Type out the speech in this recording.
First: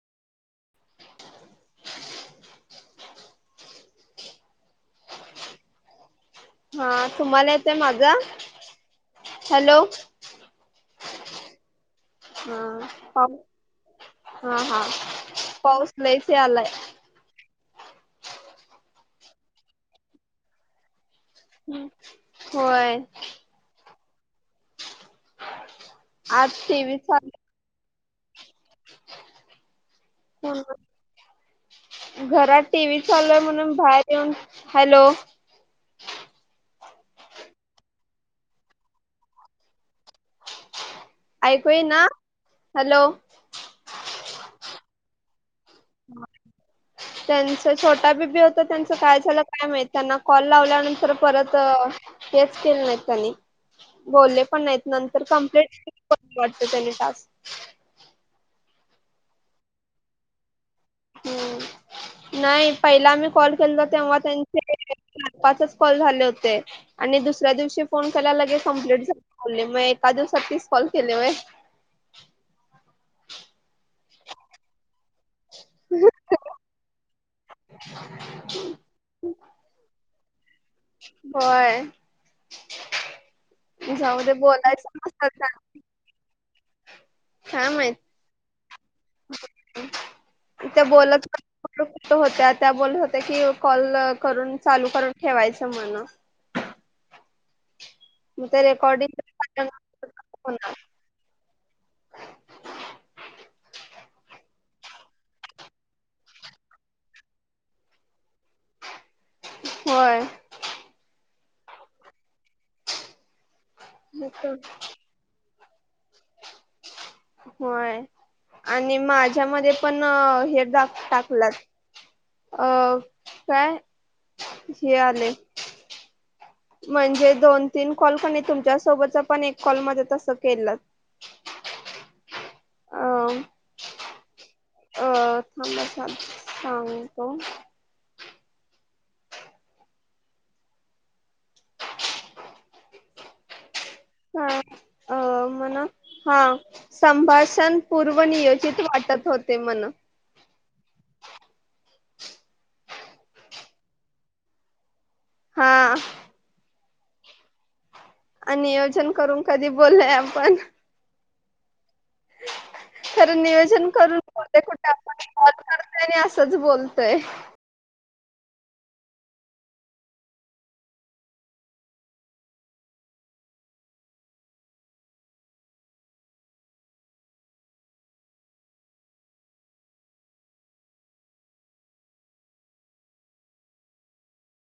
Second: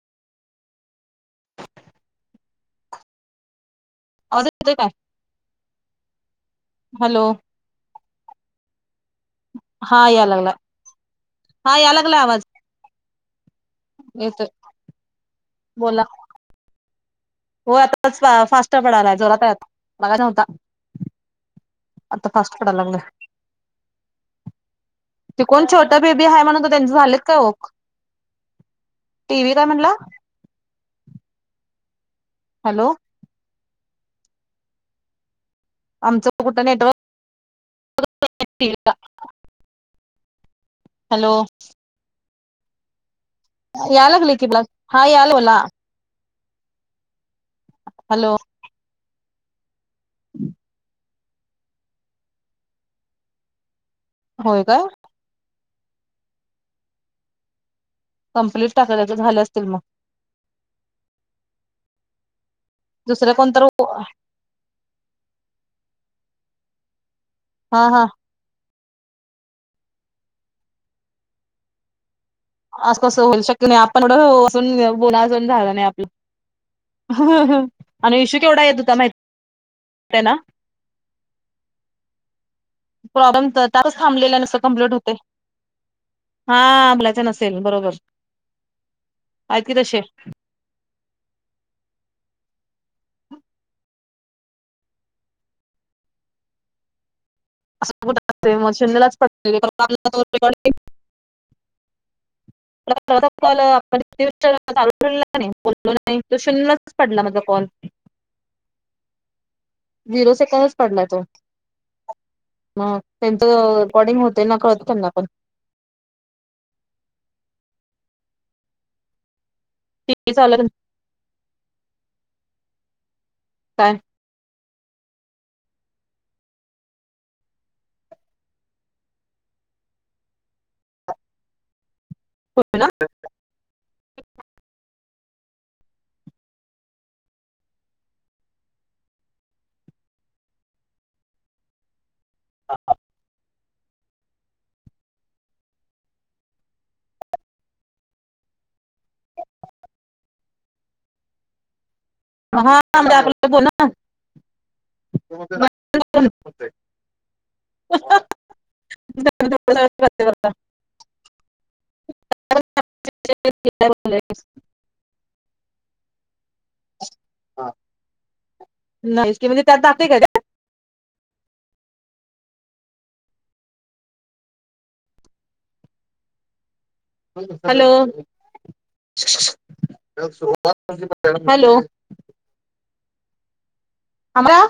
[inaudible] आवाज येतोय काय? हा हॅलो तुम्हाला येतोय माझा? हॅलो. हा या लागला हा यालाय. हा पाऊस येतोय हा हा पाऊस बोला लयचं यालाय. हो आता फा फास्ट पडलाय जोरात आहे आत्ता, मगाशी नव्हता. आत्ता फास्ट पडाय होय लागलाय. ते कोण छ छोटा बेबी आहे म्हणत आज होता त्यांच टीव्ही झालेत काय चालू ओ? टी. व्ही. काय म्हणला? घरात टी. Hello V. चालू आहे म्हणून बाहेर येऊन हॅलो आमचं पण कुठं नेटवर्क [unintelligible] टी. व्हीला ऐकू येईना? हॅलो. यायला लागलंय कि मला, हा यायलय मला हा. त्यांच छोटा हॅलो बेबी होत त्यांचं काय झालं काय माहित. त्यांना कॉल लावल्यानंतर परत हेच केल नाहीत त्यांनी बोलले होय पण काय नाहीत नंतर कंप्लिट केलीत वाटत त्यानी टास्क कंप्लीट टाकाल्यात झाले असतील मग हम्म नाही. पहिला आम्ही दुसरं कॉल कोणतर केलतो तेव्हा त्यांचे चार पाचच कॉल झाले होते. आणि दुसऱ्या हा दिवशी हा फोन केल्यावर लगेच कंप्लीट झाले बोल्ले. मग एका दिवसात तीस कॉल केले होय? अस कसं होईल, शक्य नाही. आपण एवढं पासून बोला अजून झाला नाही आपला आणि इशू केवढा येत होता माहिती तय ना होय. प्रॉब्लेम तर त्यातच जाऊ दे थांबलेल्याना बोलायचं कंप्लिट होतोय. नसतं त्यांना हा बोलायचं नसेल, काय माहित बरोबर. आहेत की तसे [unintelligible] त्या होत्या त्या बोलत होत्या की कॉल करून चालू करून ठेवायचं म्हण. [unintelligible] अस कुठं असतंय, ते मग शून्यलाच पड रेकॉर्डिंग होणार [unintelligible] [unintelligible] माझा पहिला कॉल आपण चालूच ठेवलेला कनई बोललोच नाही तो शून्यच पडला माझा कॉल. [inaudible] होय झीरो सेकंदच पडलाय तो, मग त्या हो. रेकॉर्डिंग होतंय ना कळतंय त्यांना पण होय आणि माझ. त्याच्यामध्ये पण टीव्ही चालू हे दाक टाकलात अ काय हे आलंय. म्हणजे दोन तीन कॉल कनी तुमच्या सोबतचा पण एक कॉल माझा तस केल्यात [unintelligible] हो ना. अह थांबा सा सांगतो. आ आ हा अ मणा हा संभाषण पूर्व नियोजित वाट. [unintelligible] हा बोला ना. हा. आणि नियोजन करून कधी बोललय आपण. खर नियोजन करून कुठे कुठे आपण कॉल करत अस. तच बोलतोय. नाहीच की म्हणजे त्यात नाक का का. हॅलो. हॅलो. आमरा.